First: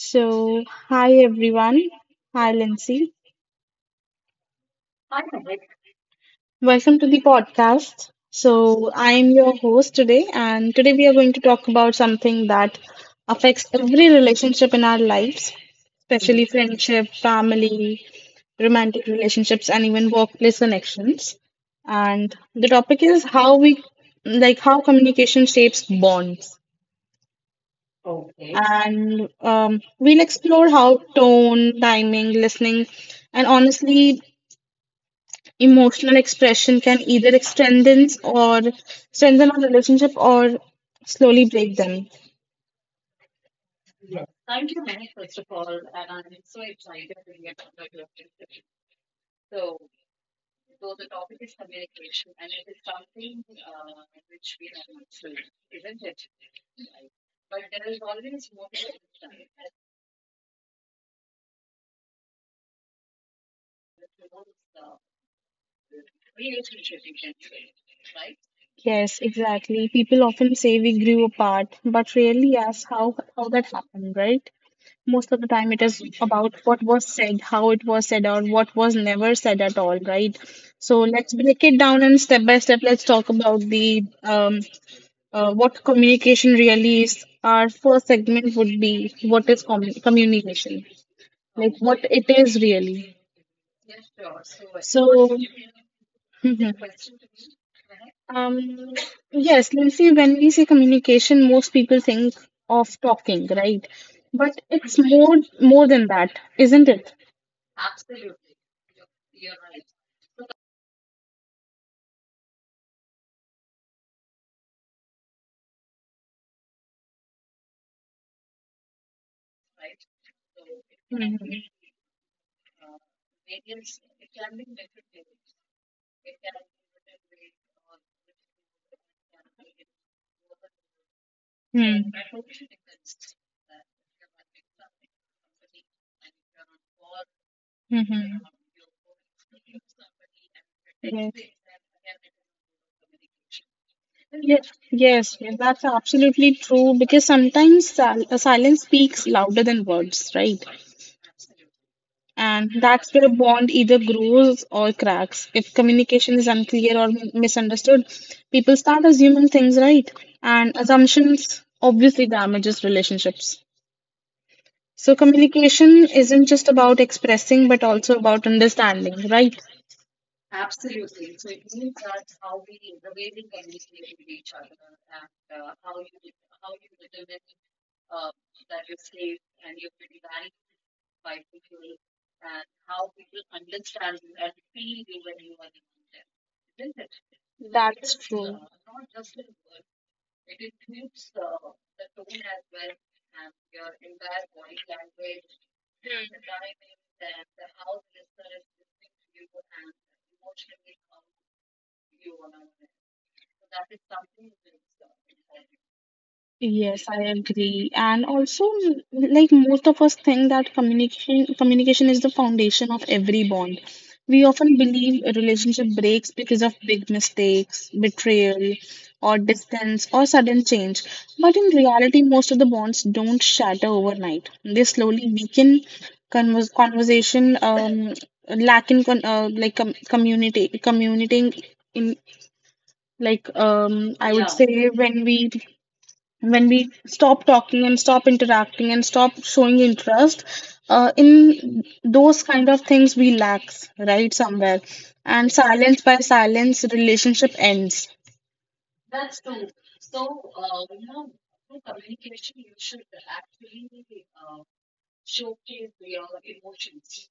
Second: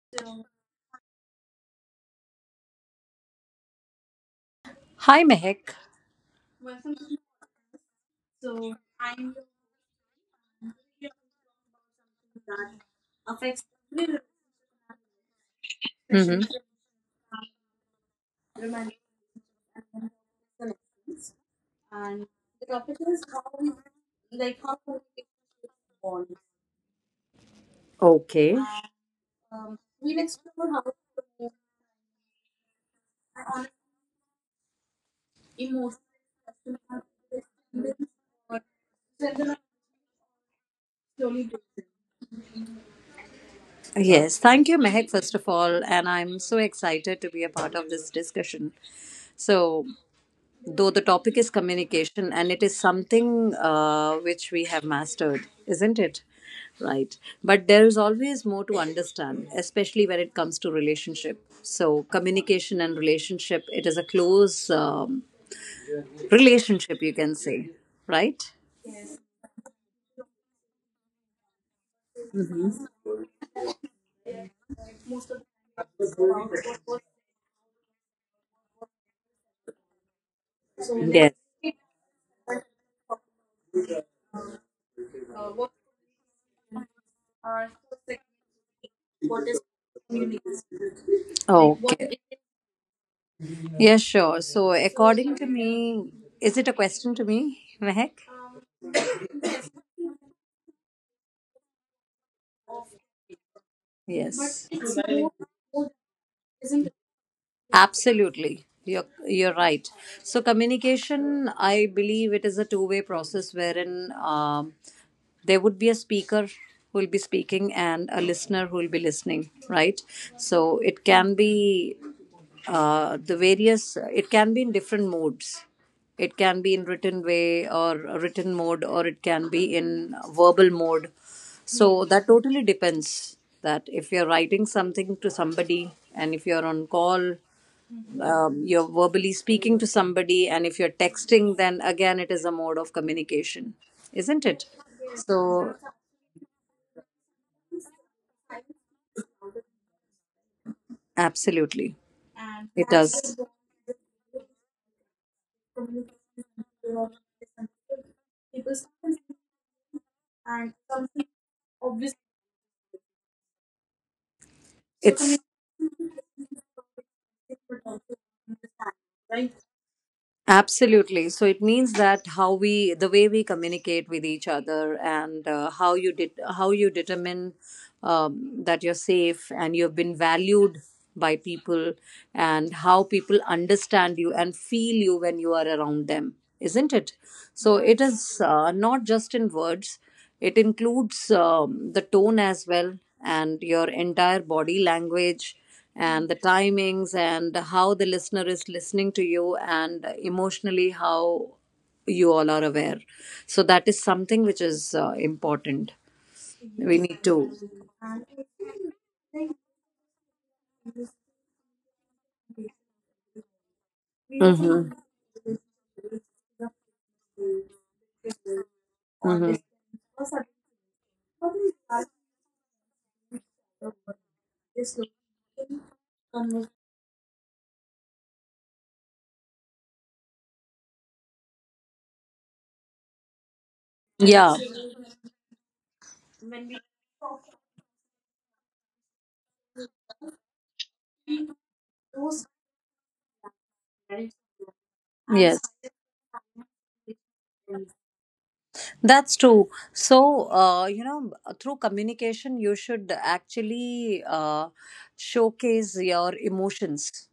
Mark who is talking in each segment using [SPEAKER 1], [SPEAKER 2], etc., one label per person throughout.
[SPEAKER 1] So, hi everyone. Hi Lindsay.
[SPEAKER 2] Hi, Mehek.
[SPEAKER 1] Welcome to the podcast. So, I'm your host today, and today we are going to talk about something that affects every relationship in our lives, especially friendship, family, romantic relationships, and even workplace connections. And the topic is how we how communication shapes bonds.
[SPEAKER 2] Okay.
[SPEAKER 1] And We'll explore how tone, timing, listening, and honestly, emotional expression can either strengthen or strengthen our relationship or slowly break them.
[SPEAKER 2] Yes, thank you, Mehek, first of all. And I'm so excited to be a part of this discussion. So, though the topic is communication, and it is something which we have mastered, isn't it? Right. But there is always more to understand, especially when it comes to relationship. So, communication and relationship, it is a close relationship, you can say, right?
[SPEAKER 1] Yes, exactly. People often say we grew apart, but rarely ask how that happened, right? Most of the time, it is about what was said, how it was said, or what was never said at all, right? So
[SPEAKER 2] Yes.
[SPEAKER 1] let's break it down and step by step. Let's talk about the what communication really is. Our first segment would be what is communication, like what
[SPEAKER 2] Okay.
[SPEAKER 1] it is really.
[SPEAKER 2] Yeah, sure. So,
[SPEAKER 1] So,
[SPEAKER 2] according to me, is it a
[SPEAKER 1] mhm.
[SPEAKER 2] question to me, Mehak?
[SPEAKER 1] um, yes, Lindsay, when we say communication, most people think of talking, right? But
[SPEAKER 2] Yes.
[SPEAKER 1] it's more than that, isn't it?
[SPEAKER 2] Absolutely. You're right. So, communication, I believe it is a two-way process wherein there would be a speaker who will be speaking and a listener who will be listening, right. So it can
[SPEAKER 1] Mhm.
[SPEAKER 2] be the various it can be in different modes. It can be in written way or a written mode, or it can be in verbal mode. So
[SPEAKER 1] Hmm.
[SPEAKER 2] that totally depends. That if you're writing something to somebody, and if you're on call,
[SPEAKER 1] Mhm.
[SPEAKER 2] you're verbally speaking to somebody, and if you're
[SPEAKER 1] Yes.
[SPEAKER 2] texting, then again it is a mode of communication, isn't it?
[SPEAKER 1] Yes, yes, yes,
[SPEAKER 2] So
[SPEAKER 1] that's absolutely true because sometimes silence speaks louder than words, right?
[SPEAKER 2] absolutely
[SPEAKER 1] And
[SPEAKER 2] it
[SPEAKER 1] that's where a
[SPEAKER 2] does.
[SPEAKER 1] bond either grows or cracks. If communication is unclear or misunderstood, people start assuming things, right? And assumptions obviously damages relationships. So
[SPEAKER 2] It's
[SPEAKER 1] communication isn't just about expressing, but also about understanding, right?
[SPEAKER 2] Absolutely. So it means that the way we communicate with each other, and how you did, how you determine that you're safe and you've been valued by people, and how people understand you and feel you when you are around them, isn't it? So it
[SPEAKER 1] That's
[SPEAKER 2] is
[SPEAKER 1] true.
[SPEAKER 2] not just in words. It includes the tone as well, and your entire body language, and the timings, and how the listener is listening to you, and emotionally how you all are aware. So, that is something which is important. We
[SPEAKER 1] Yes,
[SPEAKER 2] need
[SPEAKER 1] I
[SPEAKER 2] to.
[SPEAKER 1] agree. And also, most of us think that communication is the foundation of every bond. We
[SPEAKER 2] Mhm.
[SPEAKER 1] often believe a relationship breaks because of big mistakes, betrayal, or
[SPEAKER 2] Mhm.
[SPEAKER 1] distance, or sudden change. But in reality, most of the bonds don't shatter overnight. They slowly weaken. Conversation, lack in con like com community communicating in I would,
[SPEAKER 2] Yeah.
[SPEAKER 1] yeah, say when we stop talking and stop interacting and stop showing interest in those kind of things we lacks right somewhere, and
[SPEAKER 2] Yes.
[SPEAKER 1] silence by silence relationship ends.
[SPEAKER 2] That's true. So, you know, through communication, you should actually showcase your emotions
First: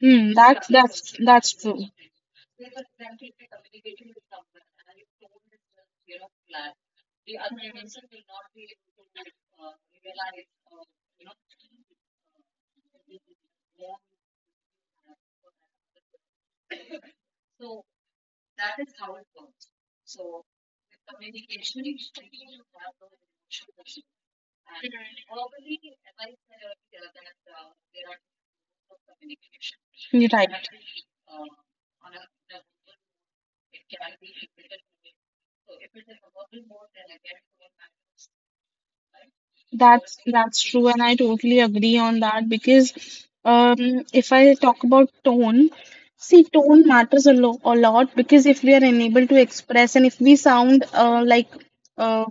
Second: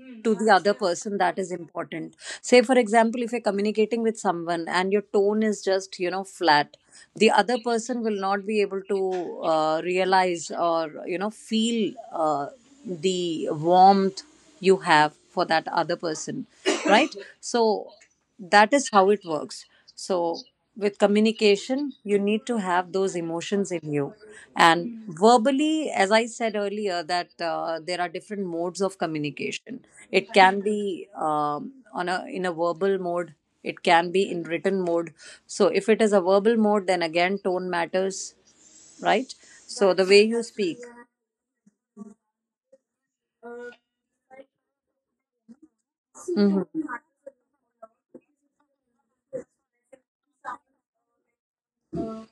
[SPEAKER 1] Hmm,
[SPEAKER 2] to the
[SPEAKER 1] that's
[SPEAKER 2] other
[SPEAKER 1] that's
[SPEAKER 2] person. That is
[SPEAKER 1] that's true.
[SPEAKER 2] important. Say, for example, if you're communicating with someone and your tone is just, you know, flat, the other person will not be able to realize or you know feel the warmth you have for that other person, right? So that is how it works. So with communication you need to have those emotions in you. And verbally, as I said earlier, that there are different modes of communication.
[SPEAKER 1] You're
[SPEAKER 2] It
[SPEAKER 1] right.
[SPEAKER 2] can be on a in a verbal mode, it can be in written mode. So if it is a verbal mode, then again tone matters, right? So the
[SPEAKER 1] That's
[SPEAKER 2] way you
[SPEAKER 1] that's
[SPEAKER 2] speak.
[SPEAKER 1] true, and I totally agree on that because if I talk about tone, see,
[SPEAKER 2] Mhm.
[SPEAKER 1] tone matters a lot because if we are unable to express and if we sound like uh,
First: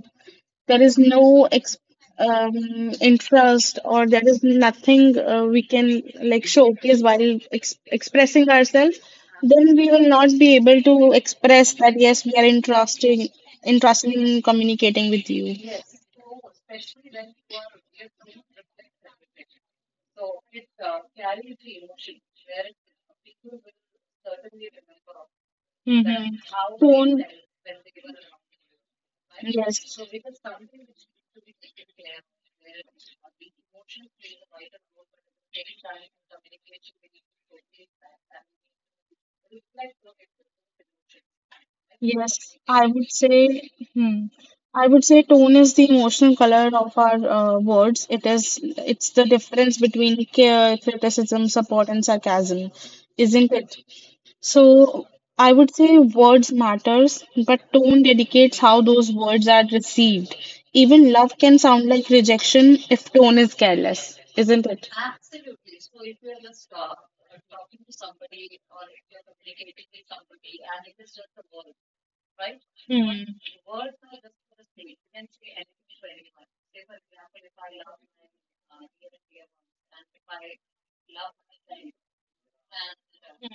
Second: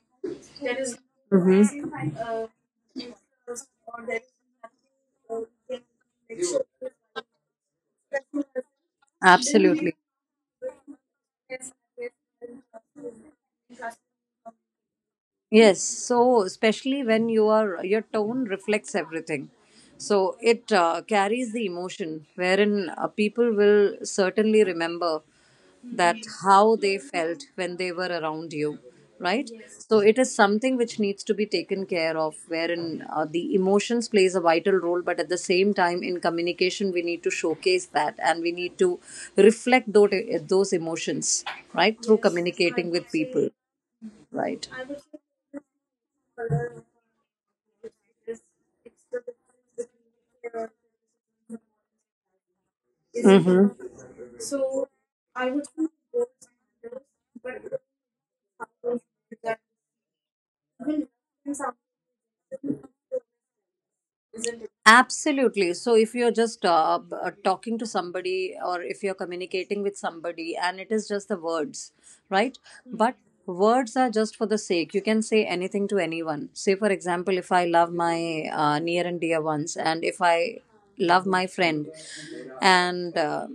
[SPEAKER 1] there is no ex interest or there is nothing we can like
[SPEAKER 2] Mhm.
[SPEAKER 1] showcase while ex expressing ourselves, then we
[SPEAKER 2] Absolutely.
[SPEAKER 1] will not be able to express that yes, we are interested in communicating with you.
[SPEAKER 2] Yes, so especially when you are your tone reflects everything. So it carries the emotion wherein people will certainly remember that
[SPEAKER 1] Mm-hmm.
[SPEAKER 2] how they
[SPEAKER 1] Phone.
[SPEAKER 2] felt when they were around you, right?
[SPEAKER 1] Yes.
[SPEAKER 2] So it is something which needs to be taken care of wherein the emotions plays a vital role, but at the same time in communication we need to showcase that, and we need to reflect those emotions, right? Through
[SPEAKER 1] Yes, I
[SPEAKER 2] communicating with
[SPEAKER 1] would
[SPEAKER 2] people,
[SPEAKER 1] say, hmm,
[SPEAKER 2] right.
[SPEAKER 1] I would say tone is the emotional color of our words. It's the difference between care, criticism, support, and sarcasm, isn't
[SPEAKER 2] Mm-hmm.
[SPEAKER 1] it? So I would say words matters, but tone dedicates how those words are received. Even love can sound like rejection if tone is careless, isn't it?
[SPEAKER 2] Absolutely. So, if you're just talking to somebody, or if you're communicating with somebody and it is just the words, right? Mm. But
[SPEAKER 1] Hmm.
[SPEAKER 2] words are just for the sake. You can say anything to anyone. Say, for example, if I love my near and dear ones, and if I love my friend, and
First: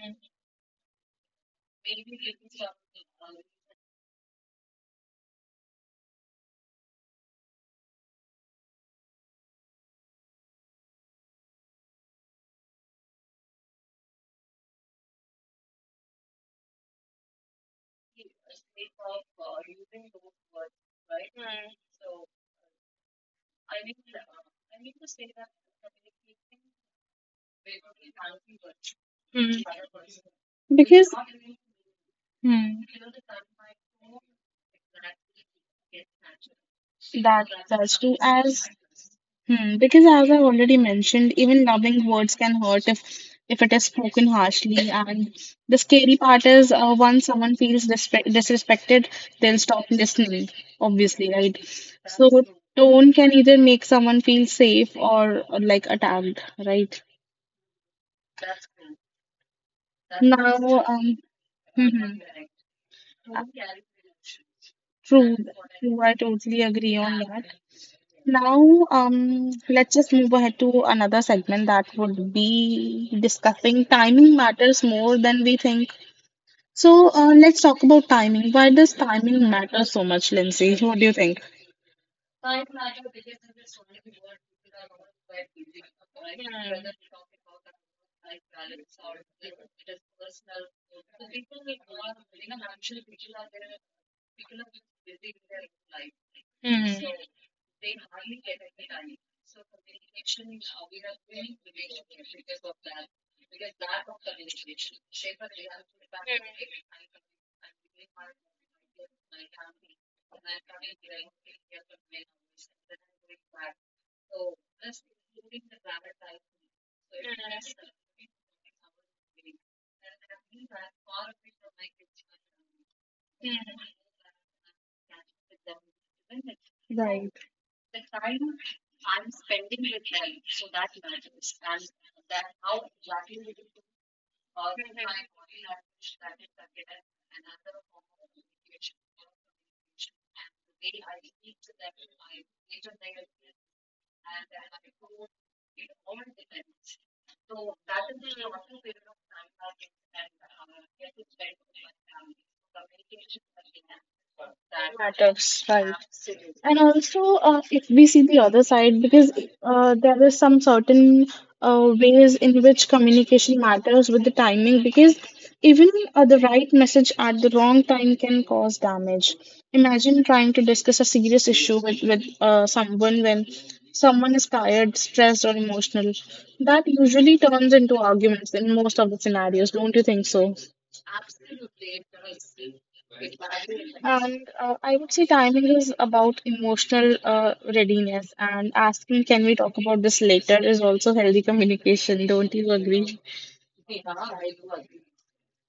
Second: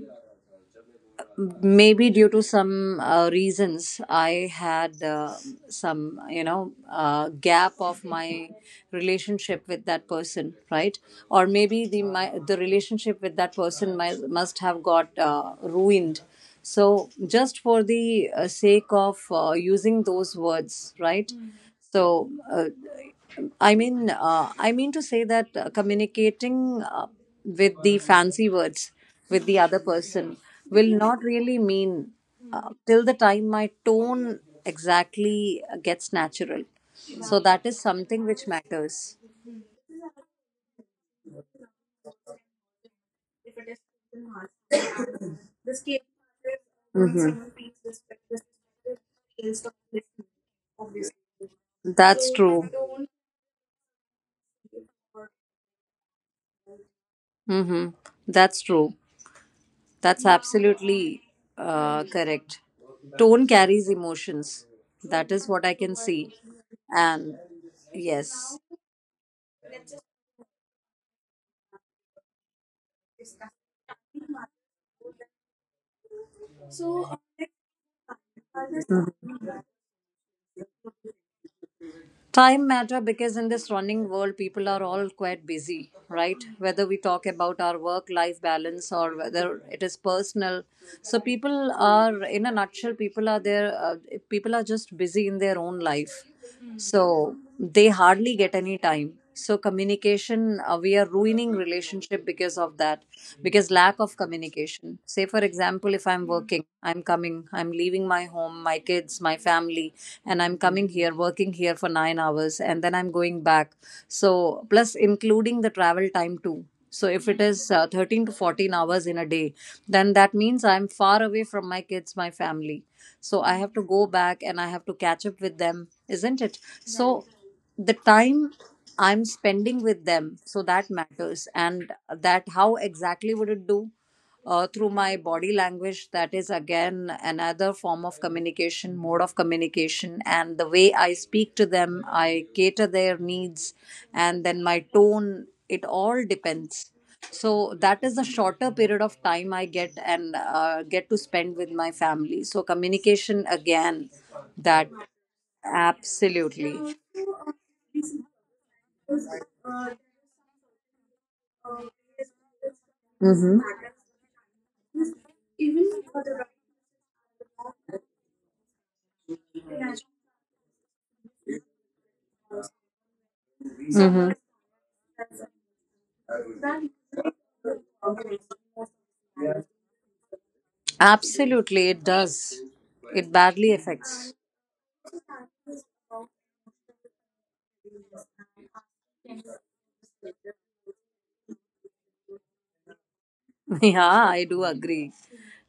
[SPEAKER 2] maybe due to some reasons I had some, you know, gap of my relationship with that person, right? Or maybe the relationship with that person must have got ruined. So just for the sake of using those words, right? So I mean to say that communicating with the fancy words with
[SPEAKER 1] Hmm.
[SPEAKER 2] the other person will
[SPEAKER 1] Because
[SPEAKER 2] not really mean,
[SPEAKER 1] hmm,
[SPEAKER 2] till the time my tone exactly gets natural. So
[SPEAKER 1] that
[SPEAKER 2] that is
[SPEAKER 1] that's true.
[SPEAKER 2] something which
[SPEAKER 1] As
[SPEAKER 2] matters.
[SPEAKER 1] hmm, because as I've already mentioned, even loving words can hurt if it is spoken harshly. And the scary part is, once
[SPEAKER 2] Mhm.
[SPEAKER 1] someone feels disrespected, they'll stop listening. Obviously, right?
[SPEAKER 2] That's
[SPEAKER 1] So
[SPEAKER 2] true.
[SPEAKER 1] tone can either make someone feel safe or like attacked, right?
[SPEAKER 2] Mm-hmm. That's true. That's
[SPEAKER 1] Now,
[SPEAKER 2] absolutely
[SPEAKER 1] mhm.
[SPEAKER 2] correct. Tone carries emotions. That
[SPEAKER 1] True,
[SPEAKER 2] is what I can
[SPEAKER 1] true. I
[SPEAKER 2] see.
[SPEAKER 1] totally agree on
[SPEAKER 2] And
[SPEAKER 1] that.
[SPEAKER 2] yes.
[SPEAKER 1] Now, let's just move ahead to another segment that would be discussing timing matters more than we think. So, let's talk about timing. Why does
[SPEAKER 2] Mhm.
[SPEAKER 1] timing matter so much, Lindsay? What do you think?
[SPEAKER 2] Time matter because in this running world people are all quite busy, right? Whether we talk about our work life balance or whether it is personal. So people are, in a nutshell, people are there, people are just busy in their own life.
[SPEAKER 1] Hmm.
[SPEAKER 2] So they hardly get any time. So communication, we are ruining relationship because of that, because lack of communication. Say for example, if I'm working, I'm coming, I'm leaving my home, my kids, my family, and I'm coming here, working here for 9 hours, and then I'm going back. So plus including the travel time too. So if it is 13 to 14 hours in a day, then that means I'm far away from my kids, my family. So I have to go back and I have to catch up with them, isn't it? So
[SPEAKER 1] Right.
[SPEAKER 2] right, the time I'm spending with them, so that matters. And that how exactly would it do? Through my body language, that is again another form of communication, mode of communication, and the way I speak to them, I cater their needs, and then my tone, it all depends. So that is the shorter period of time I get and get to spend with my family. So communication again, that.
[SPEAKER 1] Matters, right. And
[SPEAKER 2] Absolutely.
[SPEAKER 1] also, if we see the other side, because there is some certain ways in which communication
[SPEAKER 2] Mm-hmm.
[SPEAKER 1] matters with the timing, because even the right message at the wrong time can cause damage. Imagine trying to discuss a serious issue with someone when
[SPEAKER 2] Mm-hmm.
[SPEAKER 1] someone is tired, stressed, or emotional. That usually turns into arguments in most of the scenarios, don't you think so?
[SPEAKER 2] Absolutely, it does. It badly affects.
[SPEAKER 1] And I would say timing is about emotional readiness, and asking, can we talk about this later, is also healthy communication. Don't you agree?
[SPEAKER 2] Yeah, I do agree.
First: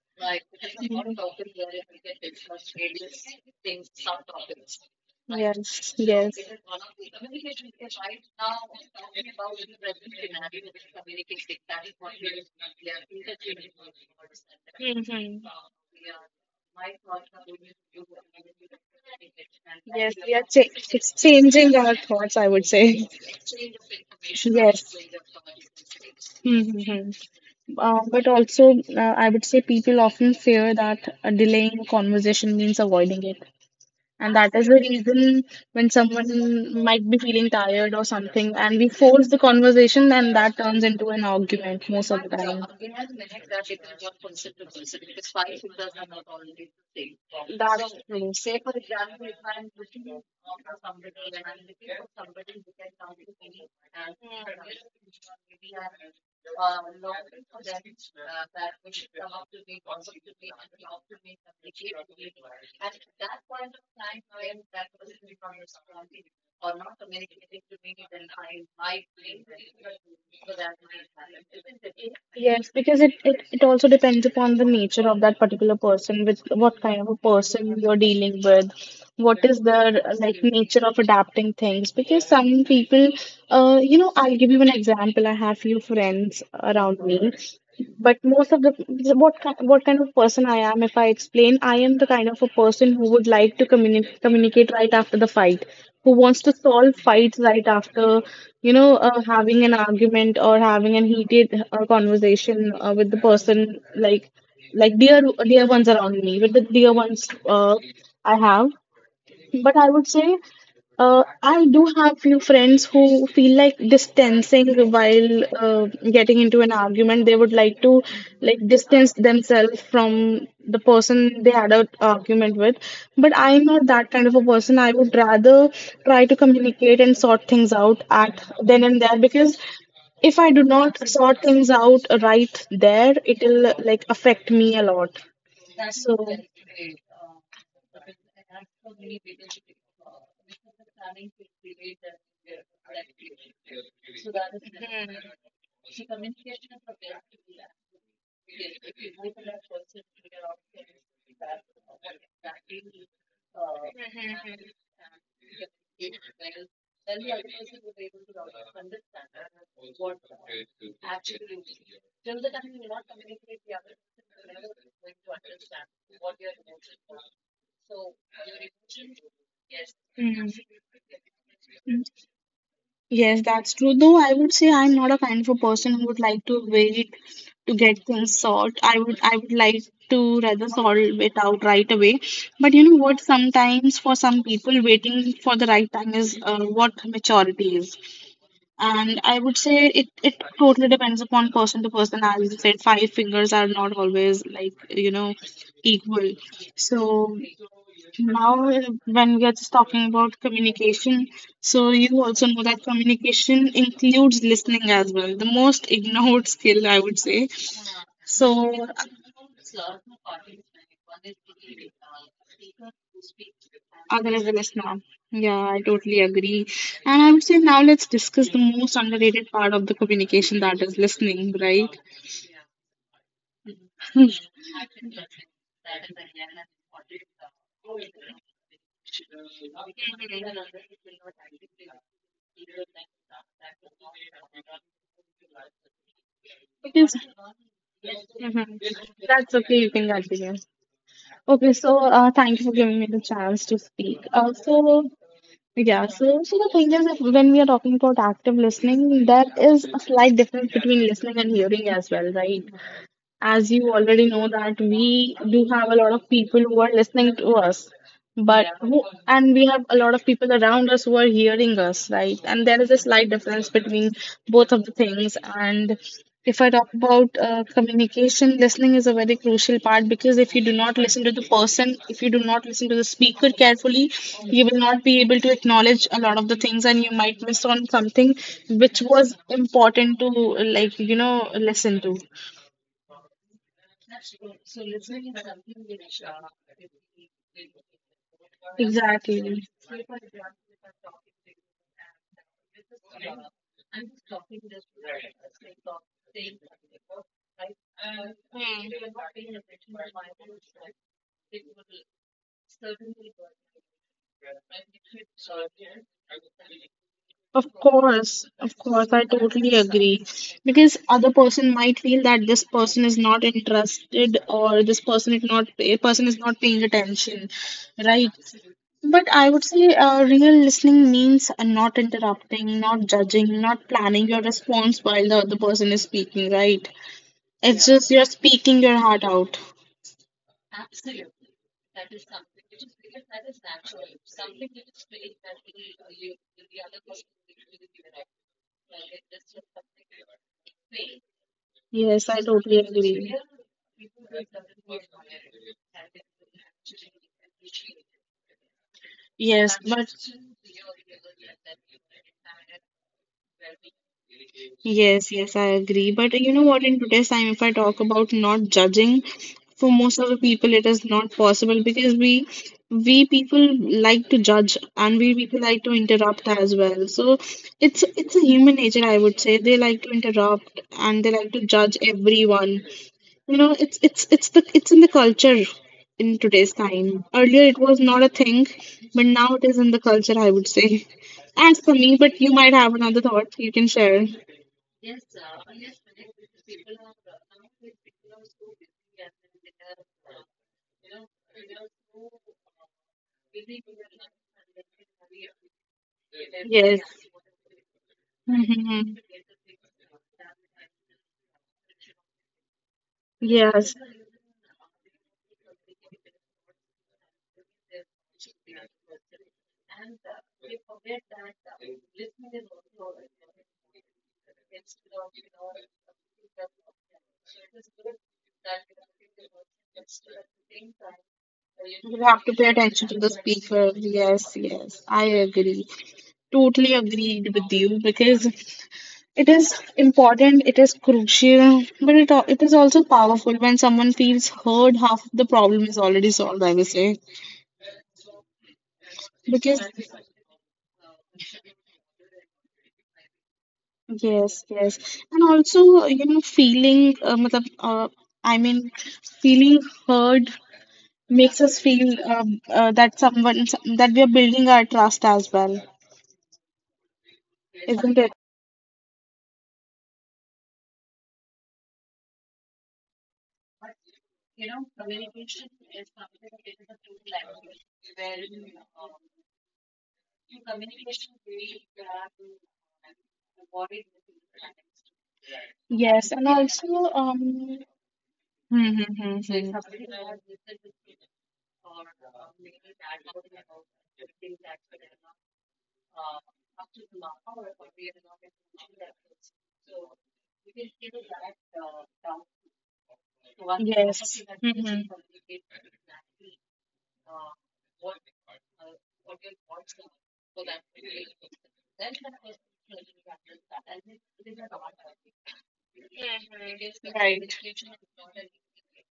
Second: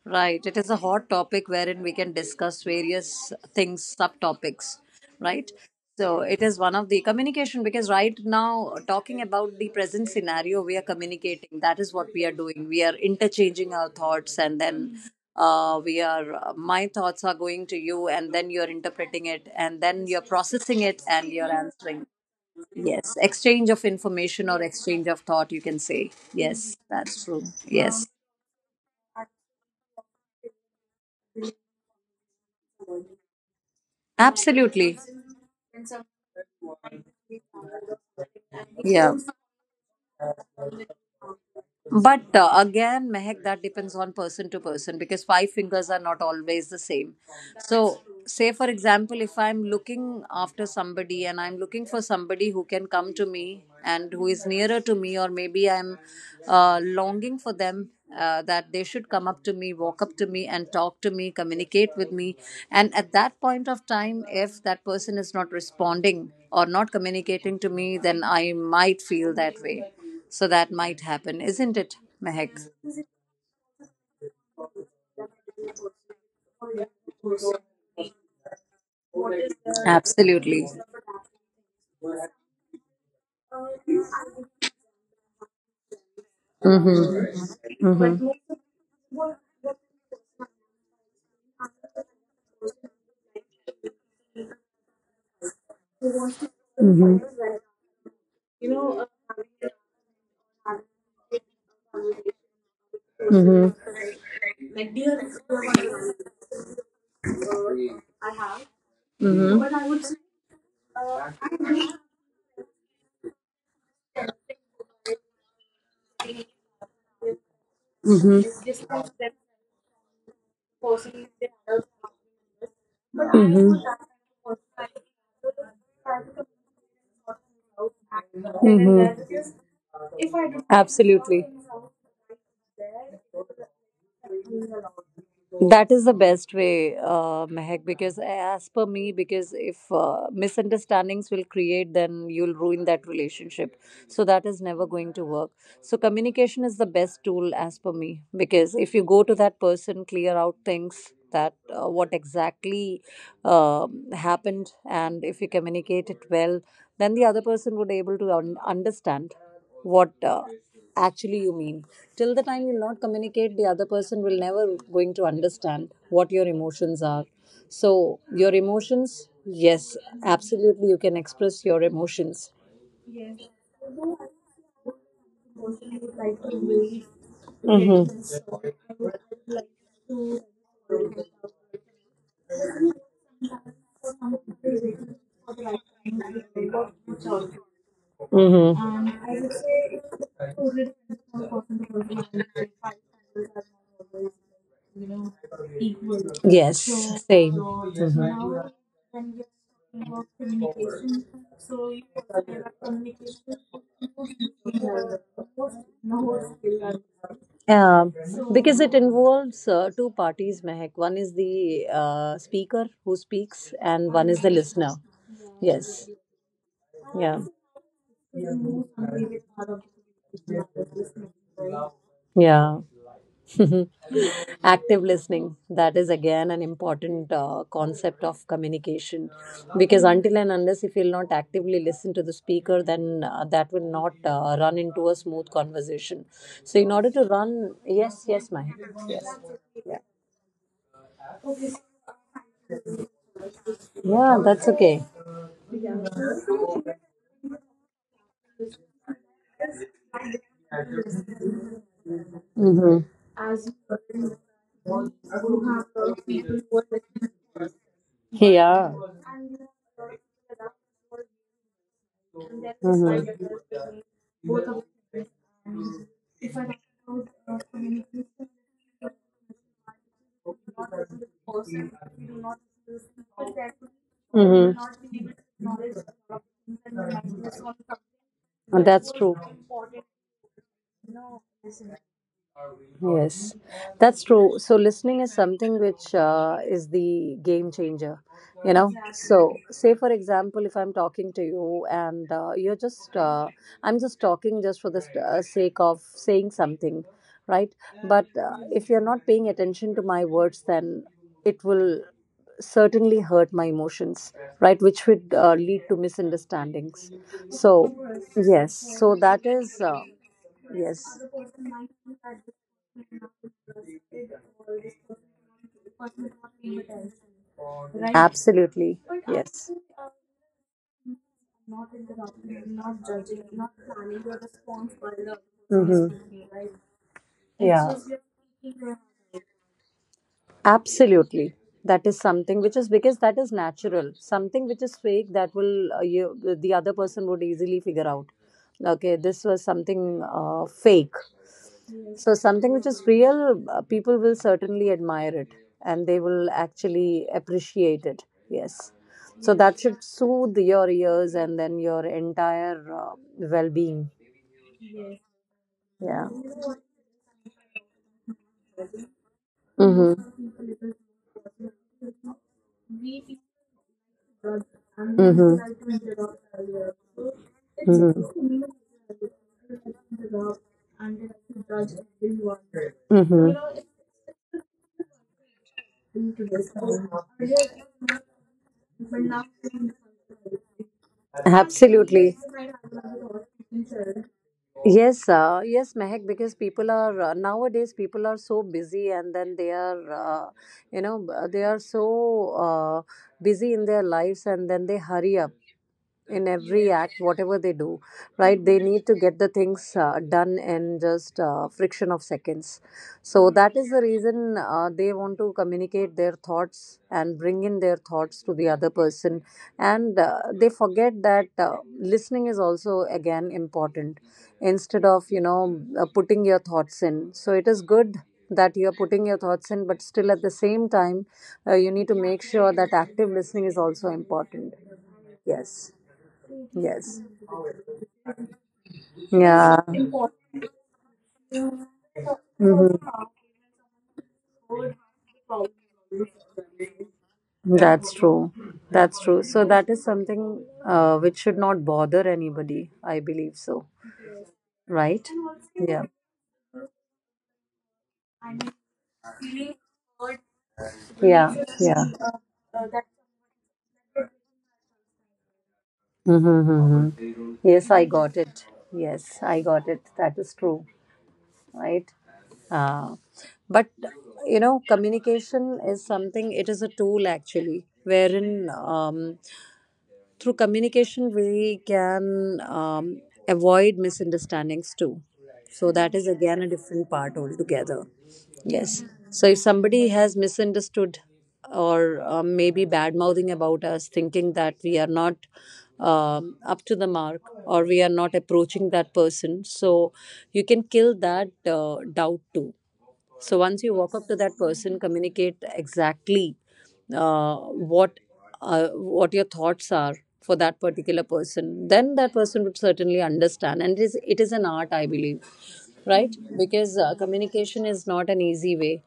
[SPEAKER 2] Right. It is a hot topic wherein we can discuss various things, subtopics,
[SPEAKER 1] Mhm.
[SPEAKER 2] right?
[SPEAKER 1] Yes,
[SPEAKER 2] So
[SPEAKER 1] yes.
[SPEAKER 2] it is one of the communication because right now, talking about the present scenario, we are communicating. That is what we are doing. We are interchanging our thoughts and then
[SPEAKER 1] Mhm.
[SPEAKER 2] my thoughts are going to you, and then you're interpreting it, and then
[SPEAKER 1] Yes,
[SPEAKER 2] you're
[SPEAKER 1] we are
[SPEAKER 2] processing it,
[SPEAKER 1] it's
[SPEAKER 2] and you're
[SPEAKER 1] changing our
[SPEAKER 2] answering.
[SPEAKER 1] thoughts, I would say.
[SPEAKER 2] Yes. Exchange of information or
[SPEAKER 1] Yes.
[SPEAKER 2] exchange of thought, you can say. Yes, that's
[SPEAKER 1] Mm-hmm.
[SPEAKER 2] true. Yes.
[SPEAKER 1] But also, I would say people often fear that delaying conversation means avoiding it. And that is the
[SPEAKER 2] Absolutely.
[SPEAKER 1] reason when someone might be feeling tired or something, and we
[SPEAKER 2] Yeah.
[SPEAKER 1] force the conversation, and that turns into an argument most of
[SPEAKER 2] But
[SPEAKER 1] the time.
[SPEAKER 2] again, Mehak, that depends on person to person because five fingers are not always the same. So say for example, if I'm looking after somebody, and I'm looking for somebody who can come to me and who is nearer to me,
[SPEAKER 1] That's
[SPEAKER 2] or maybe I'm
[SPEAKER 1] true.
[SPEAKER 2] longing for them, that they should come up to me, walk up to me and talk to me, communicate with me, and at that point of time, if that person is not responding or not communicating to me, then I might feel that way. So that might happen, isn't it, Mehak?
[SPEAKER 1] Yes, because it also depends upon the nature of that particular person, with what kind of a person you're dealing with, what is their
[SPEAKER 2] Absolutely.
[SPEAKER 1] nature of adapting things. Because some people you know, I'll give you an example. I have few friends around me,
[SPEAKER 2] Mm-hmm.
[SPEAKER 1] but most of the what kind of person I am, if I explain, I am the kind of a person who would like to communicate right after the fight, who wants to solve fights right after, you know, having an argument or having an heated conversation with the person like dear ones around me, with the dear ones I have. But I would say I do have few friends who feel like distancing while getting into an argument. They would like to
[SPEAKER 2] Mm-hmm.
[SPEAKER 1] distance themselves from the person they had an argument with. But I'm
[SPEAKER 2] Mm-hmm.
[SPEAKER 1] not that kind of a person. I would rather try to communicate and sort things out at then and there
[SPEAKER 2] Mm-hmm.
[SPEAKER 1] because if I do not
[SPEAKER 2] Absolutely.
[SPEAKER 1] sort things out right there, it'll like affect me a lot.
[SPEAKER 2] That is the best way, Mehak, because as per me, because if misunderstandings will create, then you'll ruin that relationship. So that is never going to work. So communication is the best tool as per me, because if you go to that person, clear out things, that what exactly happened, and if you communicate it well, then the other person would able to understand what actually you mean. Till
[SPEAKER 1] Do
[SPEAKER 2] the time you'll not communicate, the other
[SPEAKER 1] with.
[SPEAKER 2] person will never going to understand what your emotions are. So your emotions, yes,
[SPEAKER 1] Mm.
[SPEAKER 2] absolutely, you can express your emotions.
[SPEAKER 1] Yes, that's true. Though
[SPEAKER 2] Mm-hmm.
[SPEAKER 1] I would say I'm not a kind of a person who would like to wait to get things solved. I would like to rather solve it out right away. But you know what? Sometimes for some people, waiting for the right time is what maturity is.
[SPEAKER 2] Mm-hmm.
[SPEAKER 1] And I would say it totally depends upon person to person. As you said, five fingers are not always like, you know, equal.
[SPEAKER 2] Yes.
[SPEAKER 1] So
[SPEAKER 2] Same.
[SPEAKER 1] now when we are just talking about communication, so you also know that
[SPEAKER 2] Mhm.
[SPEAKER 1] communication includes listening as well, the most ignored skill, I would say.
[SPEAKER 2] Um,
[SPEAKER 1] So
[SPEAKER 2] because it involves two parties, Mehak. One is the speaker who speaks, and one
[SPEAKER 1] other
[SPEAKER 2] is the
[SPEAKER 1] levels
[SPEAKER 2] listener.
[SPEAKER 1] now. Yeah, I
[SPEAKER 2] Yes.
[SPEAKER 1] totally agree. And I
[SPEAKER 2] Yeah.
[SPEAKER 1] would say now let's discuss the most underrated part of the communication that is listening, right?
[SPEAKER 2] Yeah. Active listening. That is again an important concept of communication. Because until and unless if you'll not actively listen to the speaker, then that will not run into a smooth conversation. So, in order
[SPEAKER 1] Because
[SPEAKER 2] to run, yes, yes,
[SPEAKER 1] mhm.
[SPEAKER 2] Mehak. Yes.
[SPEAKER 1] That's okay, you
[SPEAKER 2] Yeah.
[SPEAKER 1] can continue. Okay, so thank you for giving me the chance to speak.
[SPEAKER 2] Yeah,
[SPEAKER 1] Uh,
[SPEAKER 2] that's okay.
[SPEAKER 1] so, yeah, so, so the thing is, if, when we are talking about active listening, there is a slight difference between listening and hearing as well, right?
[SPEAKER 2] Mm-hmm.
[SPEAKER 1] As you already know, that we do have a lot of people who are listening to us. But
[SPEAKER 2] Yeah.
[SPEAKER 1] who, and we have a lot of people around us who are hearing us, right? And there is a
[SPEAKER 2] Mhm.
[SPEAKER 1] slight difference between both of the things. And if I talk about communication, listening is a very crucial part because if you do not listen to the person, if you do not listen to the speaker carefully, you
[SPEAKER 2] Mhm.
[SPEAKER 1] will not be able to acknowledge a lot of the things and you might miss on something
[SPEAKER 2] And
[SPEAKER 1] which
[SPEAKER 2] that's
[SPEAKER 1] was
[SPEAKER 2] true.
[SPEAKER 1] important to, like, you know, listen to.
[SPEAKER 2] Yes, that's true. So listening is something which is the game changer, you know. So
[SPEAKER 1] Exactly.
[SPEAKER 2] say for example, if I'm talking to you, and you're just, I'm just talking just for the sake of saying something, right? But if you're not paying attention to my words, then it will certainly hurt my emotions, right? Which would lead to misunderstandings. So yes,
[SPEAKER 1] Of course,
[SPEAKER 2] so
[SPEAKER 1] I
[SPEAKER 2] that
[SPEAKER 1] totally
[SPEAKER 2] is.
[SPEAKER 1] agree. Because
[SPEAKER 2] Yes.
[SPEAKER 1] other person might feel that this person is not interested or this person is not paying attention, right?
[SPEAKER 2] Absolutely.
[SPEAKER 1] But I would
[SPEAKER 2] Yes.
[SPEAKER 1] say real listening means
[SPEAKER 2] Mhm.
[SPEAKER 1] not interrupting, not judging, not planning your response while the other person is speaking, right? It's just you're speaking your heart out.
[SPEAKER 2] Absolutely. That is something which is, because that is natural. Something which is fake, that will you, the other person would easily figure out. Okay, this was something fake.
[SPEAKER 1] Yes,
[SPEAKER 2] So
[SPEAKER 1] I
[SPEAKER 2] something
[SPEAKER 1] totally
[SPEAKER 2] which is
[SPEAKER 1] agree.
[SPEAKER 2] real, people will certainly admire it, and they will actually appreciate it. Yes. So
[SPEAKER 1] Yes,
[SPEAKER 2] that should
[SPEAKER 1] but
[SPEAKER 2] soothe your ears and then your entire well being.
[SPEAKER 1] yes, yes, I agree.
[SPEAKER 2] Yeah.
[SPEAKER 1] But you know what, in today's time, if I talk about not judging, for most of the people, it
[SPEAKER 2] Mm-hmm.
[SPEAKER 1] is not possible because we people like to judge and we
[SPEAKER 2] Mm-hmm.
[SPEAKER 1] people like to interrupt as well. So it's a human nature, I would say. They like to interrupt and they like to judge
[SPEAKER 2] Mm-hmm.
[SPEAKER 1] everyone. You know,
[SPEAKER 2] Mm-hmm.
[SPEAKER 1] it's in the culture in today's time. Earlier, it was not a thing, but now it is in the culture, I would say. As for me, but
[SPEAKER 2] Absolutely.
[SPEAKER 1] you might have another thought you can share.
[SPEAKER 2] Yes, yes, Mehak, because people are nowadays people are so busy, and then they are, you know, b- they are so busy in their lives, and then they hurry up in every
[SPEAKER 1] Yes.
[SPEAKER 2] act whatever they do. Right, they need
[SPEAKER 1] Hmm.
[SPEAKER 2] to get the things done in just friction of seconds. So that is
[SPEAKER 1] Yes.
[SPEAKER 2] the reason they want to communicate their thoughts and bring in their thoughts to the other person, and they forget that listening is also again important. Instead of putting your thoughts in. So it is good that you are putting your thoughts in, but still at the same time you need to
[SPEAKER 1] You have
[SPEAKER 2] make
[SPEAKER 1] to pay
[SPEAKER 2] sure that
[SPEAKER 1] attention to the
[SPEAKER 2] active listening is
[SPEAKER 1] speaker.
[SPEAKER 2] also
[SPEAKER 1] Yes,
[SPEAKER 2] important.
[SPEAKER 1] yes. I agree.
[SPEAKER 2] Yes.
[SPEAKER 1] Totally
[SPEAKER 2] Yes.
[SPEAKER 1] agreed with you because it is
[SPEAKER 2] Yeah.
[SPEAKER 1] important, it is crucial, but it is
[SPEAKER 2] Hmm.
[SPEAKER 1] also powerful when someone feels heard, half of the problem is already solved, I would say.
[SPEAKER 2] That's true. That's true. So
[SPEAKER 1] Because
[SPEAKER 2] that is something which should not bother anybody. I believe so.
[SPEAKER 1] yes, yes.
[SPEAKER 2] Right?
[SPEAKER 1] And also,
[SPEAKER 2] Yeah.
[SPEAKER 1] you know, feeling, matlab, I mean, feeling heard
[SPEAKER 2] Yeah.
[SPEAKER 1] makes us
[SPEAKER 2] Yeah.
[SPEAKER 1] feel uh, that someone, that we are building our trust as well,
[SPEAKER 2] Mm-hmm, mm-hmm. Yes, I
[SPEAKER 1] isn't it?
[SPEAKER 2] got it. Yes, I got it. That is true. Right? Uh, but, communication is something, it is a tool actually, wherein through communication, we can avoid misunderstandings too. So that is
[SPEAKER 1] Yes. And
[SPEAKER 2] again a
[SPEAKER 1] also,
[SPEAKER 2] different part
[SPEAKER 1] um,
[SPEAKER 2] altogether. Yes. So if somebody has misunderstood or maybe bad mouthing about us, thinking that we are not up to the mark or we are not approaching that person, so you can kill that doubt too. So once you walk
[SPEAKER 1] yes.
[SPEAKER 2] up to that
[SPEAKER 1] Hmm.
[SPEAKER 2] person, communicate exactly uh, what what your thoughts are for that particular person. Then that person would certainly understand, and it is an art, I believe, right?
[SPEAKER 1] Mhm, it is
[SPEAKER 2] Because
[SPEAKER 1] right.
[SPEAKER 2] communication is not an easy way.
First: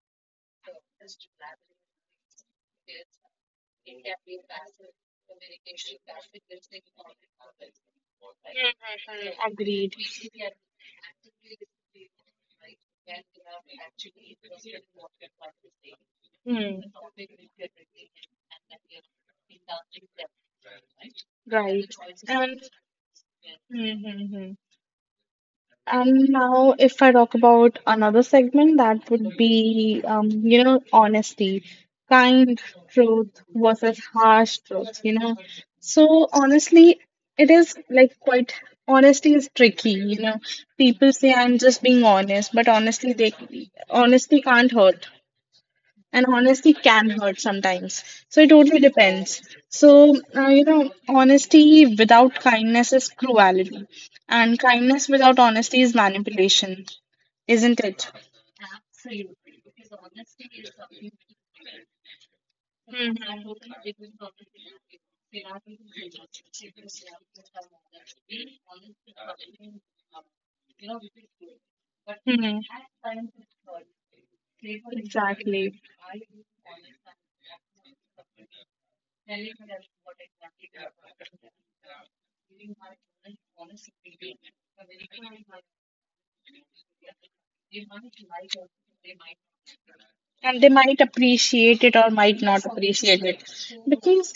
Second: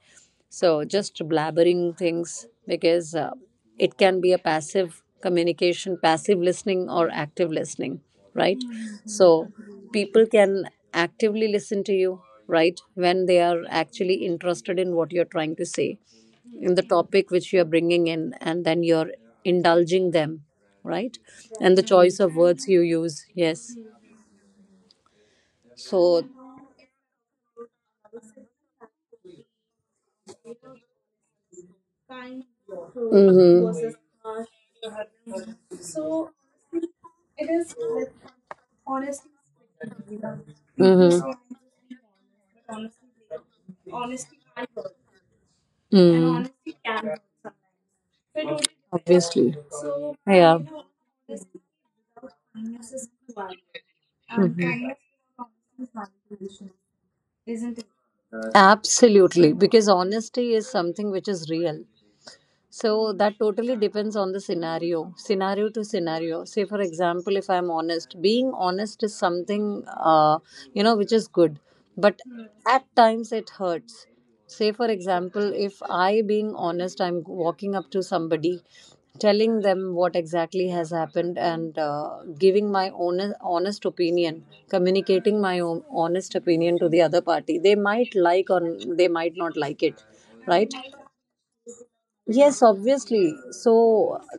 [SPEAKER 2] So just blabbering things because it can be a passive communication, passive listening, or active listening, right?
[SPEAKER 1] Mm,
[SPEAKER 2] So
[SPEAKER 1] agreed.
[SPEAKER 2] people can actively listen to you, right, when they are actually interested in what you're trying to say, in
[SPEAKER 1] Hmm.
[SPEAKER 2] the topic which you are bringing in, and then you're indulging them, right? And the
[SPEAKER 1] Right.
[SPEAKER 2] choice of
[SPEAKER 1] And
[SPEAKER 2] words you use, yes.
[SPEAKER 1] mm-hmm.
[SPEAKER 2] So.
[SPEAKER 1] And now, if I talk about another segment, that would be, you know, honesty, kind truth
[SPEAKER 2] Mhm.
[SPEAKER 1] versus harsh truth, you know. So, honestly, it is like quite, honesty is tricky, you know. People say, I'm just being honest, but honestly, they, honesty can't hurt. And honesty can hurt sometimes, so it totally depends.
[SPEAKER 2] Obviously.
[SPEAKER 1] So you know, honesty without kindness is cruelty, and
[SPEAKER 2] Hmm.
[SPEAKER 1] kindness without honesty is manipulation, isn't it?
[SPEAKER 2] Absolutely. Because honesty is something which is real. So
[SPEAKER 1] Mhm.
[SPEAKER 2] that totally depends on the scenario, scenario to scenario. Say, for example, if I'm honest, being honest is something, which is good, but at times it hurts. Say,
[SPEAKER 1] Mhm,
[SPEAKER 2] for example,
[SPEAKER 1] exactly.
[SPEAKER 2] if I, being honest, I'm walking up to somebody, telling them what exactly has happened and giving my honest, honest opinion, communicating my own honest opinion to the other party, they might like or they might not like it,
[SPEAKER 1] And they
[SPEAKER 2] right?
[SPEAKER 1] might appreciate it or might
[SPEAKER 2] Yes,
[SPEAKER 1] not appreciate
[SPEAKER 2] obviously.
[SPEAKER 1] it,
[SPEAKER 2] So,
[SPEAKER 1] because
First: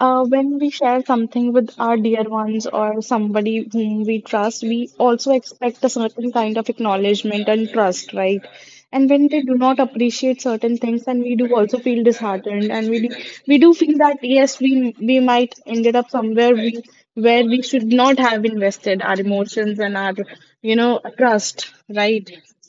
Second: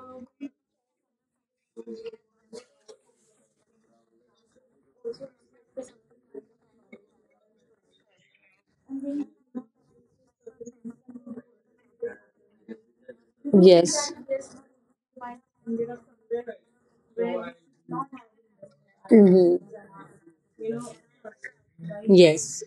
[SPEAKER 1] when we share something with our dear ones or somebody whom we trust, we also expect a certain kind of acknowledgement and trust, right? And when they do not appreciate certain things, then we do also feel disheartened, and we do feel
[SPEAKER 2] yes.
[SPEAKER 1] that yes, we might ended up somewhere we where we should not have invested our
[SPEAKER 2] Hmm.
[SPEAKER 1] emotions and our, you know, trust, right?
[SPEAKER 2] Yes.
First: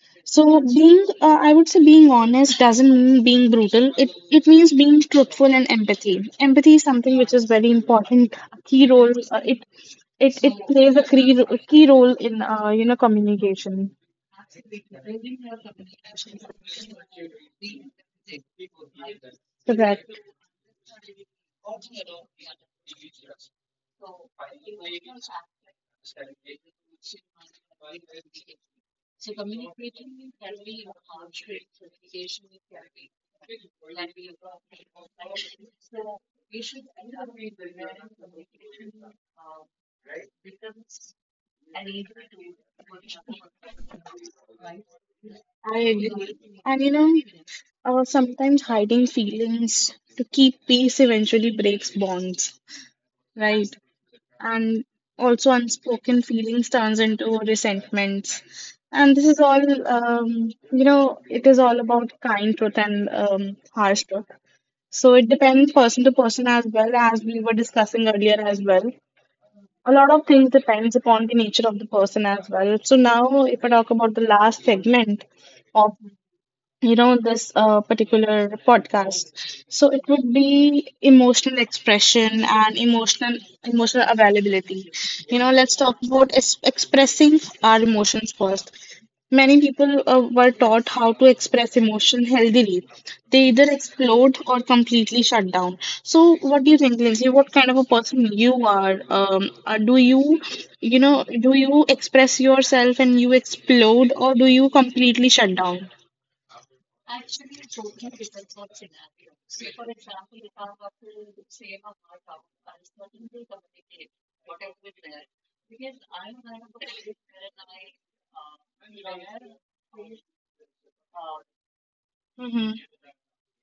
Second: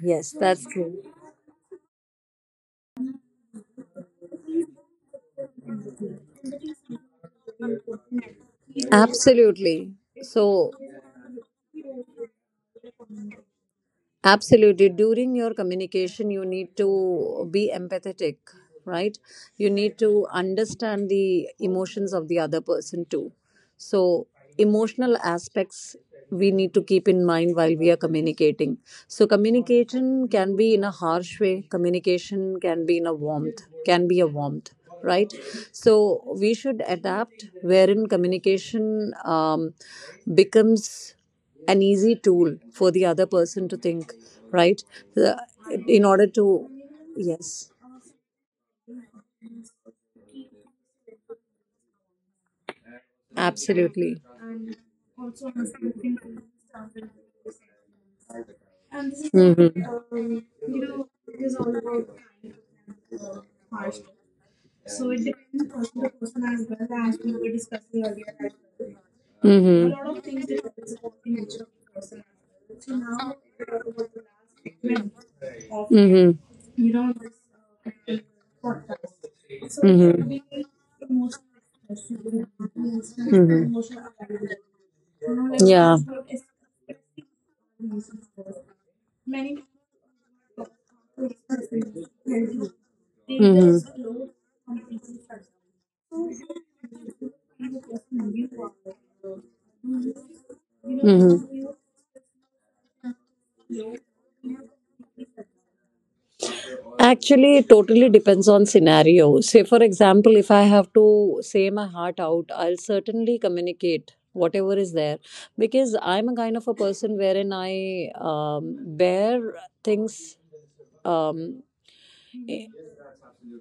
[SPEAKER 2] Yes,
[SPEAKER 1] So
[SPEAKER 2] that's true.
[SPEAKER 1] being, I would say being honest doesn't mean being brutal. It means being truthful and empathy. Empathy is something which is very important, a key role. Uh, it
[SPEAKER 2] Absolutely.
[SPEAKER 1] it it
[SPEAKER 2] So.
[SPEAKER 1] plays a key role in you know, communication.
[SPEAKER 2] Absolutely. During your communication, you need to be empathetic, right? You need
[SPEAKER 1] Correct.
[SPEAKER 2] to understand the emotions of the other person too. So, emotional aspects we need to keep in mind while we are communicating. So, communication can be in a harsh way, communication can be in a warmth, can be a warmth, right? So, we should adapt wherein communication becomes an easy tool for the other person to think, right? The-
[SPEAKER 1] I
[SPEAKER 2] In order to,
[SPEAKER 1] agree. And you know,
[SPEAKER 2] yes,
[SPEAKER 1] sometimes hiding feelings to keep peace eventually breaks bonds, right?
[SPEAKER 2] absolutely.
[SPEAKER 1] And also unspoken feelings turns into resentments, and this is all you know, it is all about kind truth and harsh truth. So it depends person to person, as well as we were discussing earlier as well. A
[SPEAKER 2] Hmm.
[SPEAKER 1] lot of things depends upon the nature of the person as well. So now if I talk about the last segment of,
[SPEAKER 2] Hmm.
[SPEAKER 1] you know, this particular podcast, so it would be emotional expression and
[SPEAKER 2] Hmm. Hmm.
[SPEAKER 1] emotional availability. You know, let's talk
[SPEAKER 2] Yeah.
[SPEAKER 1] about expressing our emotions first. Many people were taught how to express emotion
[SPEAKER 2] Mhm.
[SPEAKER 1] healthily. They either explode or completely shut down. So what do you think, Lindsay, what kind of a person you are? Do you, you know,
[SPEAKER 2] Mhm.
[SPEAKER 1] do you express yourself and you explode, or do you completely shut down?
[SPEAKER 2] Actually, it totally depends on scenario. Say, for example, if I have to say my heart out, I'll certainly communicate whatever is there because I'm a kind of a person wherein I bear things. Um,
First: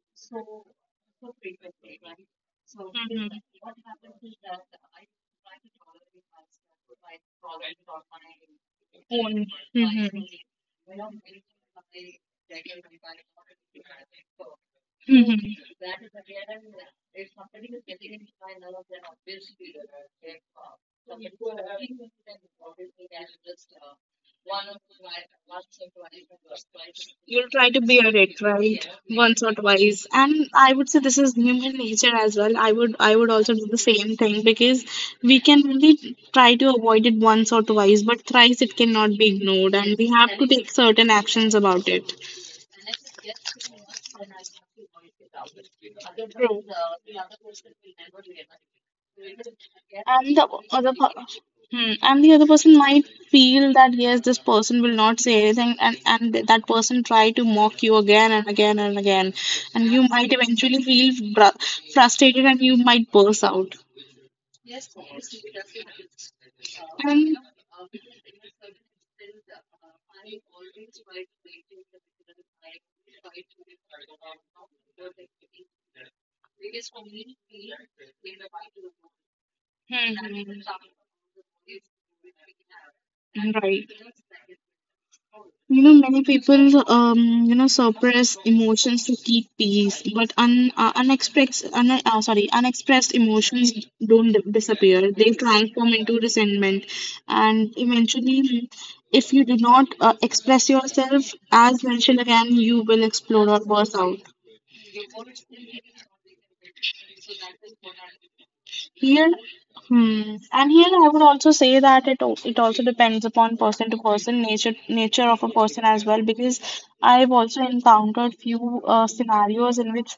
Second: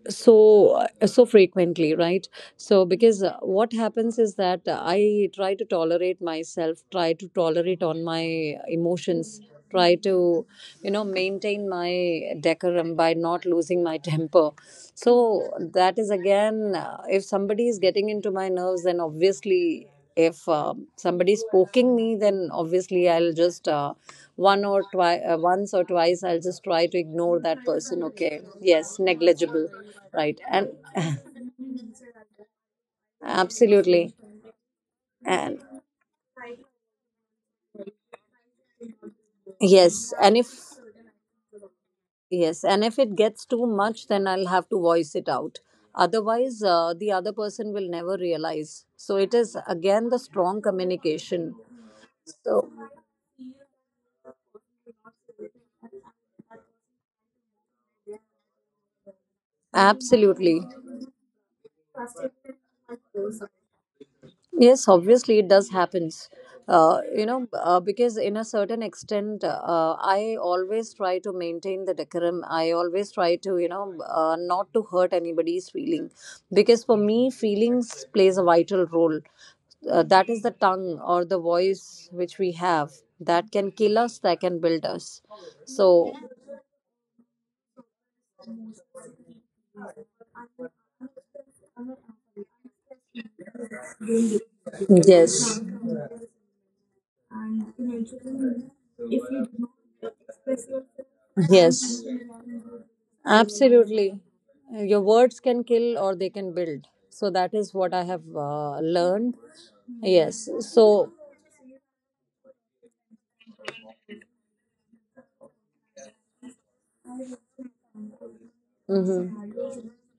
[SPEAKER 2] so frequently, right? So because what happens is that I try to tolerate myself, try to tolerate on my emotions,
[SPEAKER 1] On.
[SPEAKER 2] try to maintain my decorum by not losing my temper. So
[SPEAKER 1] Mhm.
[SPEAKER 2] that is again, if somebody is getting into my nerves, then obviously, if somebody is poking me, then obviously I'll just once or twice, I'll just try to ignore
[SPEAKER 1] You'll
[SPEAKER 2] that
[SPEAKER 1] try to
[SPEAKER 2] person.
[SPEAKER 1] bear
[SPEAKER 2] Okay,
[SPEAKER 1] it, right?
[SPEAKER 2] yes,
[SPEAKER 1] Once or
[SPEAKER 2] negligible,
[SPEAKER 1] twice.
[SPEAKER 2] right?
[SPEAKER 1] And
[SPEAKER 2] And
[SPEAKER 1] I would say this is human nature as well. I would also do the
[SPEAKER 2] absolutely,
[SPEAKER 1] same thing, because we
[SPEAKER 2] and
[SPEAKER 1] can only try to avoid it once or twice, but thrice it cannot be ignored and we
[SPEAKER 2] yes, and
[SPEAKER 1] have to take certain actions about it.
[SPEAKER 2] if it gets too much, then I'll have to voice it out. Otherwise,
[SPEAKER 1] True.
[SPEAKER 2] the other person will never realize. So it is again the
[SPEAKER 1] And the
[SPEAKER 2] strong
[SPEAKER 1] other per-
[SPEAKER 2] communication.
[SPEAKER 1] Hmm, and the other
[SPEAKER 2] So,
[SPEAKER 1] person might feel that yes, this person will not say anything, and that person try to mock you again and again and again, and you might
[SPEAKER 2] absolutely.
[SPEAKER 1] eventually feel frustrated and you might burst out.
[SPEAKER 2] Yes, obviously it does happens.
[SPEAKER 1] And
[SPEAKER 2] Because in a certain extent, I always try to maintain the decorum. I always try to, not to hurt anybody's feeling, because for me, feelings plays a vital role. That is the
[SPEAKER 1] hmm,
[SPEAKER 2] tongue or the voice which we have that
[SPEAKER 1] hmm,
[SPEAKER 2] can
[SPEAKER 1] right.
[SPEAKER 2] kill us, that can build us.
[SPEAKER 1] You know,
[SPEAKER 2] So,
[SPEAKER 1] many people, you know, suppress emotions to keep peace, but unexpressed, sorry, unexpressed emotions don't disappear. They
[SPEAKER 2] yes.
[SPEAKER 1] transform into resentment, and eventually, if you do not express yourself, as
[SPEAKER 2] Yes,
[SPEAKER 1] mentioned again, you will explode or burst
[SPEAKER 2] absolutely.
[SPEAKER 1] out.
[SPEAKER 2] Your words can kill or they can build. So that is what I have
[SPEAKER 1] Here,
[SPEAKER 2] learned.
[SPEAKER 1] hmm,
[SPEAKER 2] Yes.
[SPEAKER 1] and here I
[SPEAKER 2] So.
[SPEAKER 1] would also say that it also depends upon person to person, nature of a person as well, because I've also encountered few scenarios in which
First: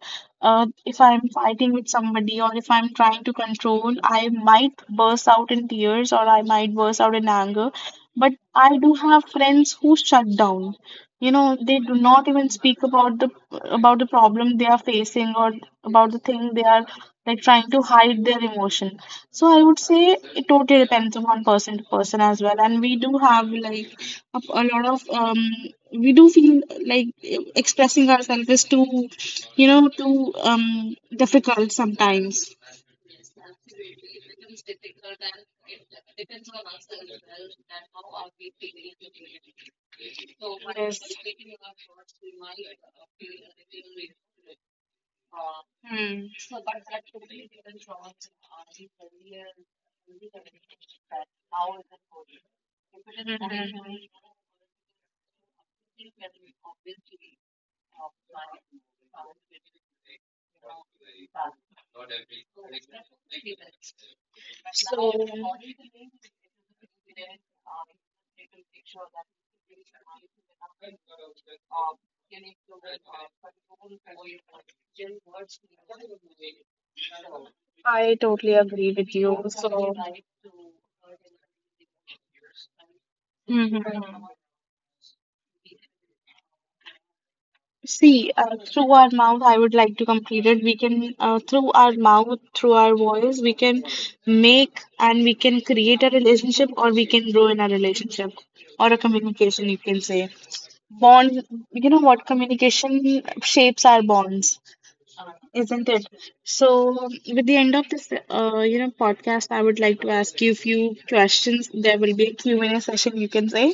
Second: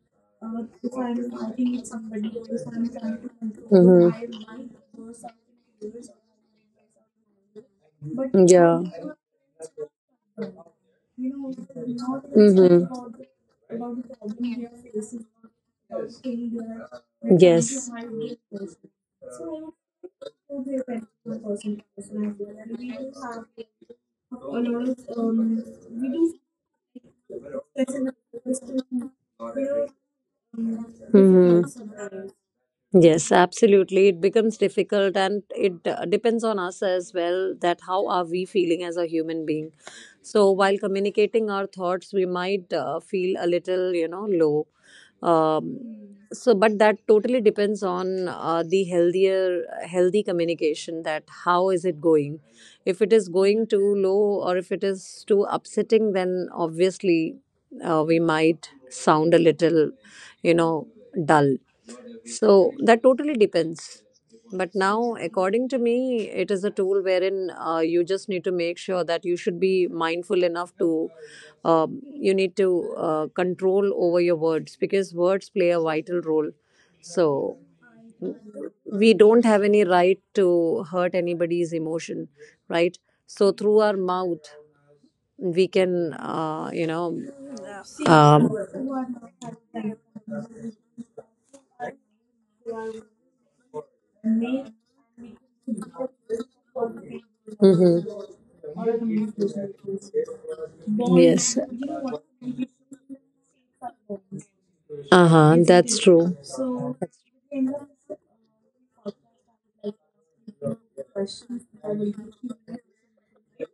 [SPEAKER 1] uh, if I'm fighting with somebody or if I'm trying to control, I might burst out in tears or I might burst out in anger, but I do have friends who shut down. You know, they do not even speak about the problem they are facing, or about the thing they are, like, trying to hide their emotion. So I would say it totally depends upon person to person as well. And we do have, like, a lot of um, we do feel, like, expressing ourselves is too, you know, too
[SPEAKER 2] Hmm.
[SPEAKER 1] difficult sometimes.
[SPEAKER 2] Yes, absolutely. It becomes difficult, and it depends on us as well that how are we feeling as a human being. So while communicating our thoughts, we might feel a little,
[SPEAKER 1] Yes. Hmm.
[SPEAKER 2] low. Um, but that totally depends on the healthier healthy communication that how is it going. If it is going too low or if it is too upsetting, then obviously we might sound a little, you know dull, so that totally depends. But
[SPEAKER 1] So,
[SPEAKER 2] now, according to me, it is a tool wherein you just need to make sure that you should be mindful enough to, you need to control over your words because words play a vital role. So
[SPEAKER 1] I totally agree
[SPEAKER 2] we
[SPEAKER 1] with
[SPEAKER 2] don't
[SPEAKER 1] you.
[SPEAKER 2] have any
[SPEAKER 1] So,
[SPEAKER 2] right to hurt anybody's emotion, right? So through
[SPEAKER 1] hmm.
[SPEAKER 2] our mouth, we can,
[SPEAKER 1] See,
[SPEAKER 2] um,
[SPEAKER 1] through our mouth, I would like to complete it. We can, through our mouth, through our voice, we can make, and we can create a relationship or we can grow in a
[SPEAKER 2] mhm.
[SPEAKER 1] relationship or a communication, you can say. Bond,
[SPEAKER 2] Yes.
[SPEAKER 1] you know what? Communication shapes our bonds.
[SPEAKER 2] Uh huh.
[SPEAKER 1] Isn't
[SPEAKER 2] That's
[SPEAKER 1] it?
[SPEAKER 2] true.
[SPEAKER 1] So, with the end of this, you know, podcast, I would like to ask you a few questions. There will be a Q and A session, you can say.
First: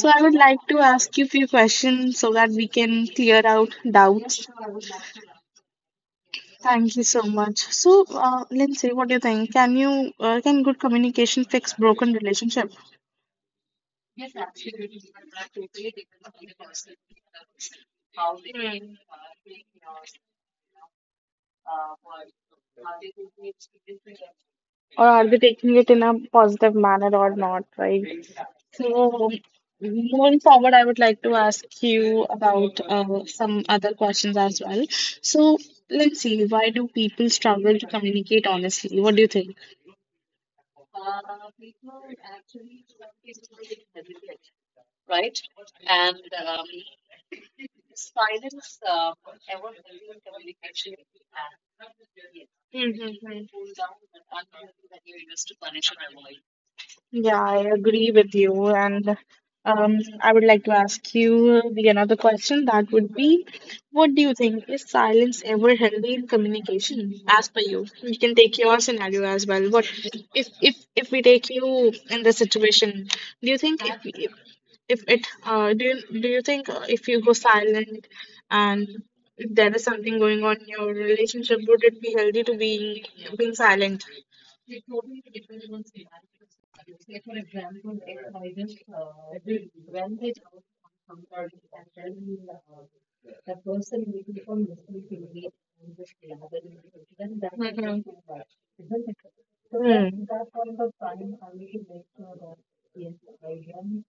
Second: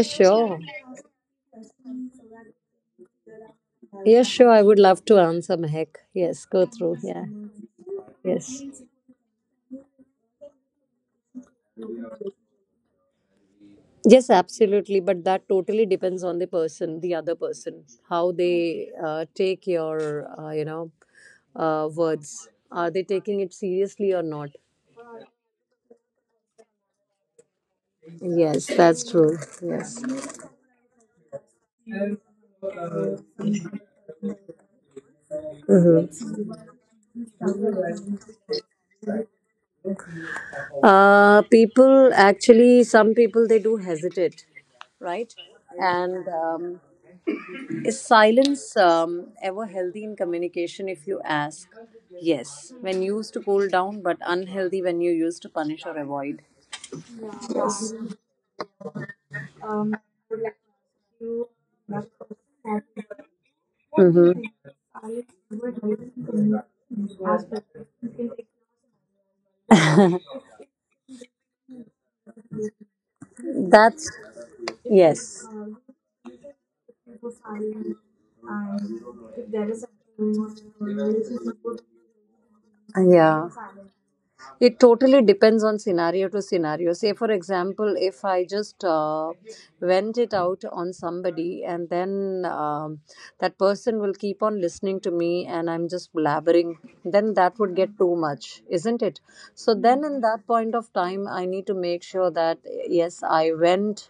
[SPEAKER 1] So, I would like
[SPEAKER 2] Sure.
[SPEAKER 1] to ask you a few questions so that we can clear out
[SPEAKER 2] Yes,
[SPEAKER 1] doubts.
[SPEAKER 2] sure. I would love to answer Mehak. Yes, go
[SPEAKER 1] Thank
[SPEAKER 2] through.
[SPEAKER 1] you so
[SPEAKER 2] Yeah.
[SPEAKER 1] much. So,
[SPEAKER 2] Yes.
[SPEAKER 1] Lindsay, what do you think? Can good communication fix broken relationship,
[SPEAKER 2] Yes, absolutely. But that totally depends on the person, the other person, how they take your, words. Are they taking it seriously or not?
[SPEAKER 1] or are they taking it in a positive manner or not? Right?
[SPEAKER 2] Yes, that's
[SPEAKER 1] So,
[SPEAKER 2] true. Yes.
[SPEAKER 1] moving forward, I would like to ask you about some other questions as well. So, let's see, why do people struggle to communicate honestly? What do you think?
[SPEAKER 2] People actually, some people they do hesitate, right? And is silence ever healthy in communication? If you ask, yes, when used to cool
[SPEAKER 1] Mm-hmm.
[SPEAKER 2] down, but unhealthy when you use to punish or avoid.
[SPEAKER 1] Yeah, I agree with you. And I would like to ask you the another question that would be, what do you think, is silence ever healthy in communication as per you? You can take your scenario as well. What
[SPEAKER 2] Mm-hmm.
[SPEAKER 1] if we take you in the situation, do you think
[SPEAKER 2] That's
[SPEAKER 1] if it
[SPEAKER 2] yes,
[SPEAKER 1] do do you think if you go silent and if there is something going on in your relationship, would it be healthy to
[SPEAKER 2] yeah.
[SPEAKER 1] being silent?
[SPEAKER 2] It totally depends on scenario to scenario. Say, for example, if I just vent it out on somebody and then that person will keep on listening to me and I'm just blabbering, then that would get
[SPEAKER 1] Mhm.
[SPEAKER 2] too much, isn't it? So, then in that point of time, I need to make sure that yes, I went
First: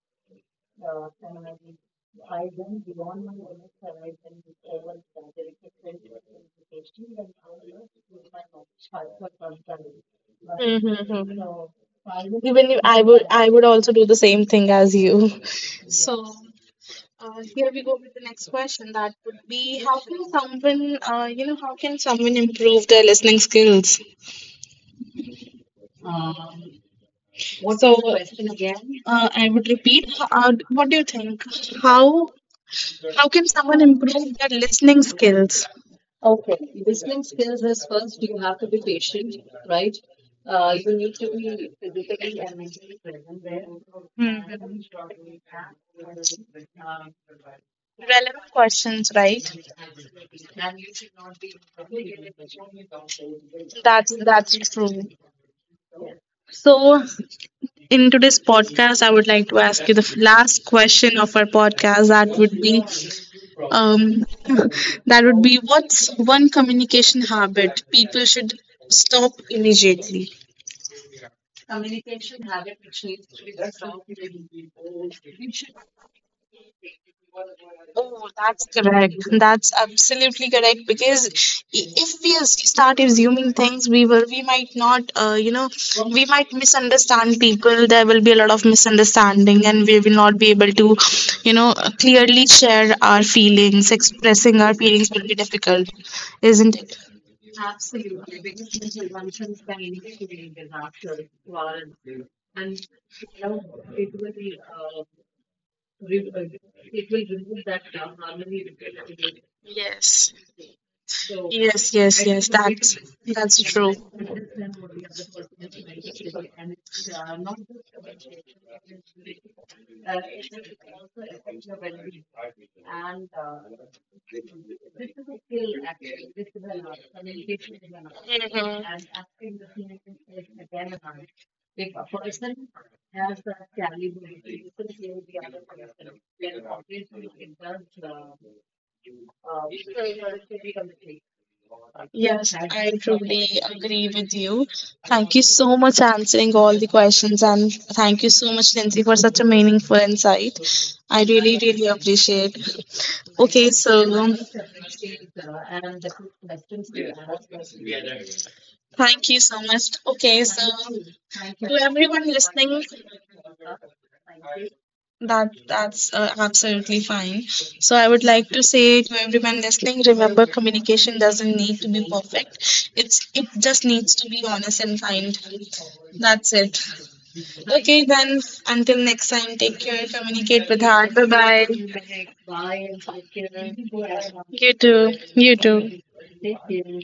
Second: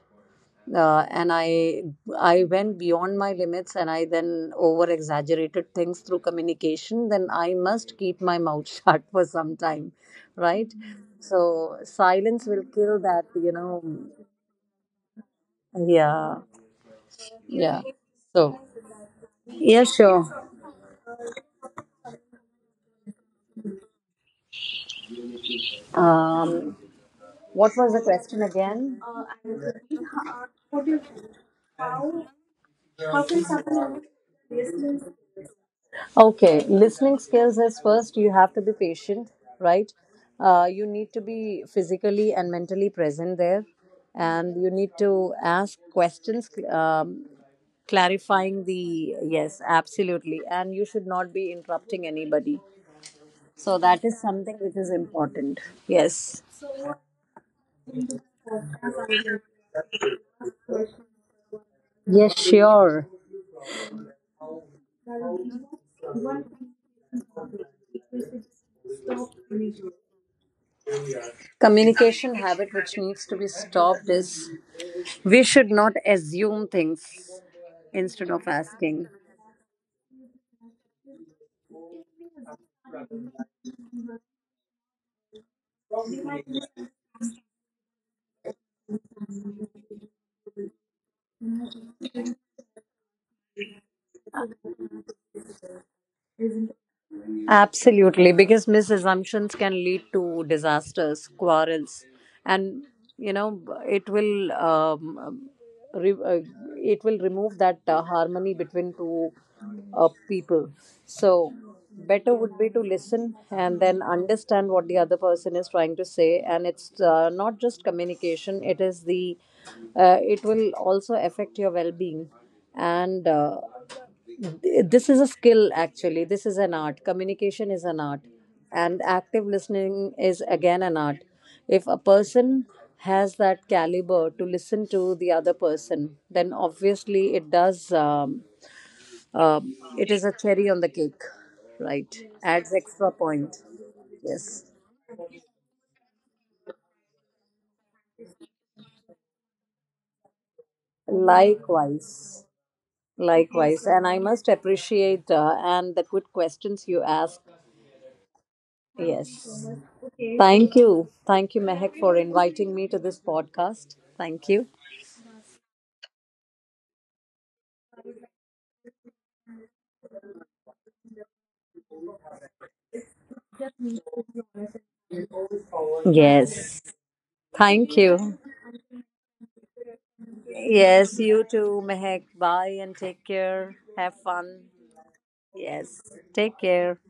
[SPEAKER 2] and I went beyond my limits, and I then over exaggerated things through communication. Then I must keep my mouth shut for some time, right?
[SPEAKER 1] Hmm.
[SPEAKER 2] So silence will
[SPEAKER 1] Even if
[SPEAKER 2] kill
[SPEAKER 1] I
[SPEAKER 2] that,
[SPEAKER 1] would, I
[SPEAKER 2] you
[SPEAKER 1] would
[SPEAKER 2] know.
[SPEAKER 1] also do the same thing as you. So
[SPEAKER 2] Yeah.
[SPEAKER 1] yes. Here we
[SPEAKER 2] Yeah.
[SPEAKER 1] go with the next
[SPEAKER 2] So,
[SPEAKER 1] question. That would be,
[SPEAKER 2] yeah,
[SPEAKER 1] how can
[SPEAKER 2] sure.
[SPEAKER 1] someone, you know, how can someone improve their listening skills?
[SPEAKER 2] um what was
[SPEAKER 1] So,
[SPEAKER 2] the question again?
[SPEAKER 1] I would repeat. What do you think? How how can someone improve their listening skills?
[SPEAKER 2] Okay, listening skills is first you have to be patient, right? You need to be physically and mentally present there,
[SPEAKER 1] Hmm.
[SPEAKER 2] and you need to ask questions,
[SPEAKER 1] Relevant
[SPEAKER 2] clarifying
[SPEAKER 1] questions,
[SPEAKER 2] the
[SPEAKER 1] right?
[SPEAKER 2] yes, absolutely, and you should not be interrupting anybody. So, that is something
[SPEAKER 1] That's
[SPEAKER 2] which
[SPEAKER 1] true.
[SPEAKER 2] is important. Yes.
[SPEAKER 1] So, in today's podcast, I would like to ask you the last question of our podcast. That
[SPEAKER 2] Yes,
[SPEAKER 1] would be,
[SPEAKER 2] sure.
[SPEAKER 1] um, that would be, what's one communication habit people should stop immediately?
[SPEAKER 2] Communication habit which needs to be stopped is we should not assume things instead
[SPEAKER 1] Oh,
[SPEAKER 2] of
[SPEAKER 1] that's
[SPEAKER 2] asking.
[SPEAKER 1] correct. That's absolutely correct, because if we start assuming things, we will, we might not, you know, we might misunderstand people. There will be a lot of misunderstanding, and we will not be able to, you know, clearly share our feelings. Expressing our feelings will be difficult, isn't it?
[SPEAKER 2] Absolutely, because misassumptions can lead to disasters, quarrels, and you know it will um, re- uh, it will remove that harmony between two
[SPEAKER 1] Yes.
[SPEAKER 2] people. So
[SPEAKER 1] Yes,
[SPEAKER 2] better
[SPEAKER 1] yes,
[SPEAKER 2] would
[SPEAKER 1] yes.
[SPEAKER 2] be to listen
[SPEAKER 1] That's
[SPEAKER 2] and then
[SPEAKER 1] true.
[SPEAKER 2] understand what the other person is trying to say, and it's not just communication, it is the, it will also affect your well-being, and this is a skill actually, this is an art. Communication is an art, and active
[SPEAKER 1] Hmm.
[SPEAKER 2] listening is again an art. If a person has that caliber to listen to the other person, then obviously it does. It is a cherry on the cake, right,
[SPEAKER 1] Yes,
[SPEAKER 2] adds extra point.
[SPEAKER 1] agree with
[SPEAKER 2] Yes,
[SPEAKER 1] you. Thank you so much answering all the questions, and thank you so much, Lindsay, for such a meaningful insight. I really, really
[SPEAKER 2] likewise.
[SPEAKER 1] appreciate. Okay,
[SPEAKER 2] Likewise, and
[SPEAKER 1] so
[SPEAKER 2] I must appreciate and the good questions you ask. Yes.
[SPEAKER 1] thank you so much. Okay, so
[SPEAKER 2] Thank you. Thank you,
[SPEAKER 1] to
[SPEAKER 2] Mehak, for
[SPEAKER 1] everyone
[SPEAKER 2] inviting me
[SPEAKER 1] listening,
[SPEAKER 2] to this podcast. Thank you.
[SPEAKER 1] that's absolutely fine. So I would like to say to everyone listening, remember communication doesn't need to be perfect. It just needs to be honest and kind. That's
[SPEAKER 2] Yes.
[SPEAKER 1] it.
[SPEAKER 2] Thank
[SPEAKER 1] Okay,
[SPEAKER 2] you.
[SPEAKER 1] then until next time, take care, communicate with
[SPEAKER 2] Yes,
[SPEAKER 1] heart.
[SPEAKER 2] you
[SPEAKER 1] Bye
[SPEAKER 2] too, Mehak. Bye
[SPEAKER 1] bye.
[SPEAKER 2] and take care. Have fun.
[SPEAKER 1] You too. You
[SPEAKER 2] Yes.
[SPEAKER 1] too.
[SPEAKER 2] Take care.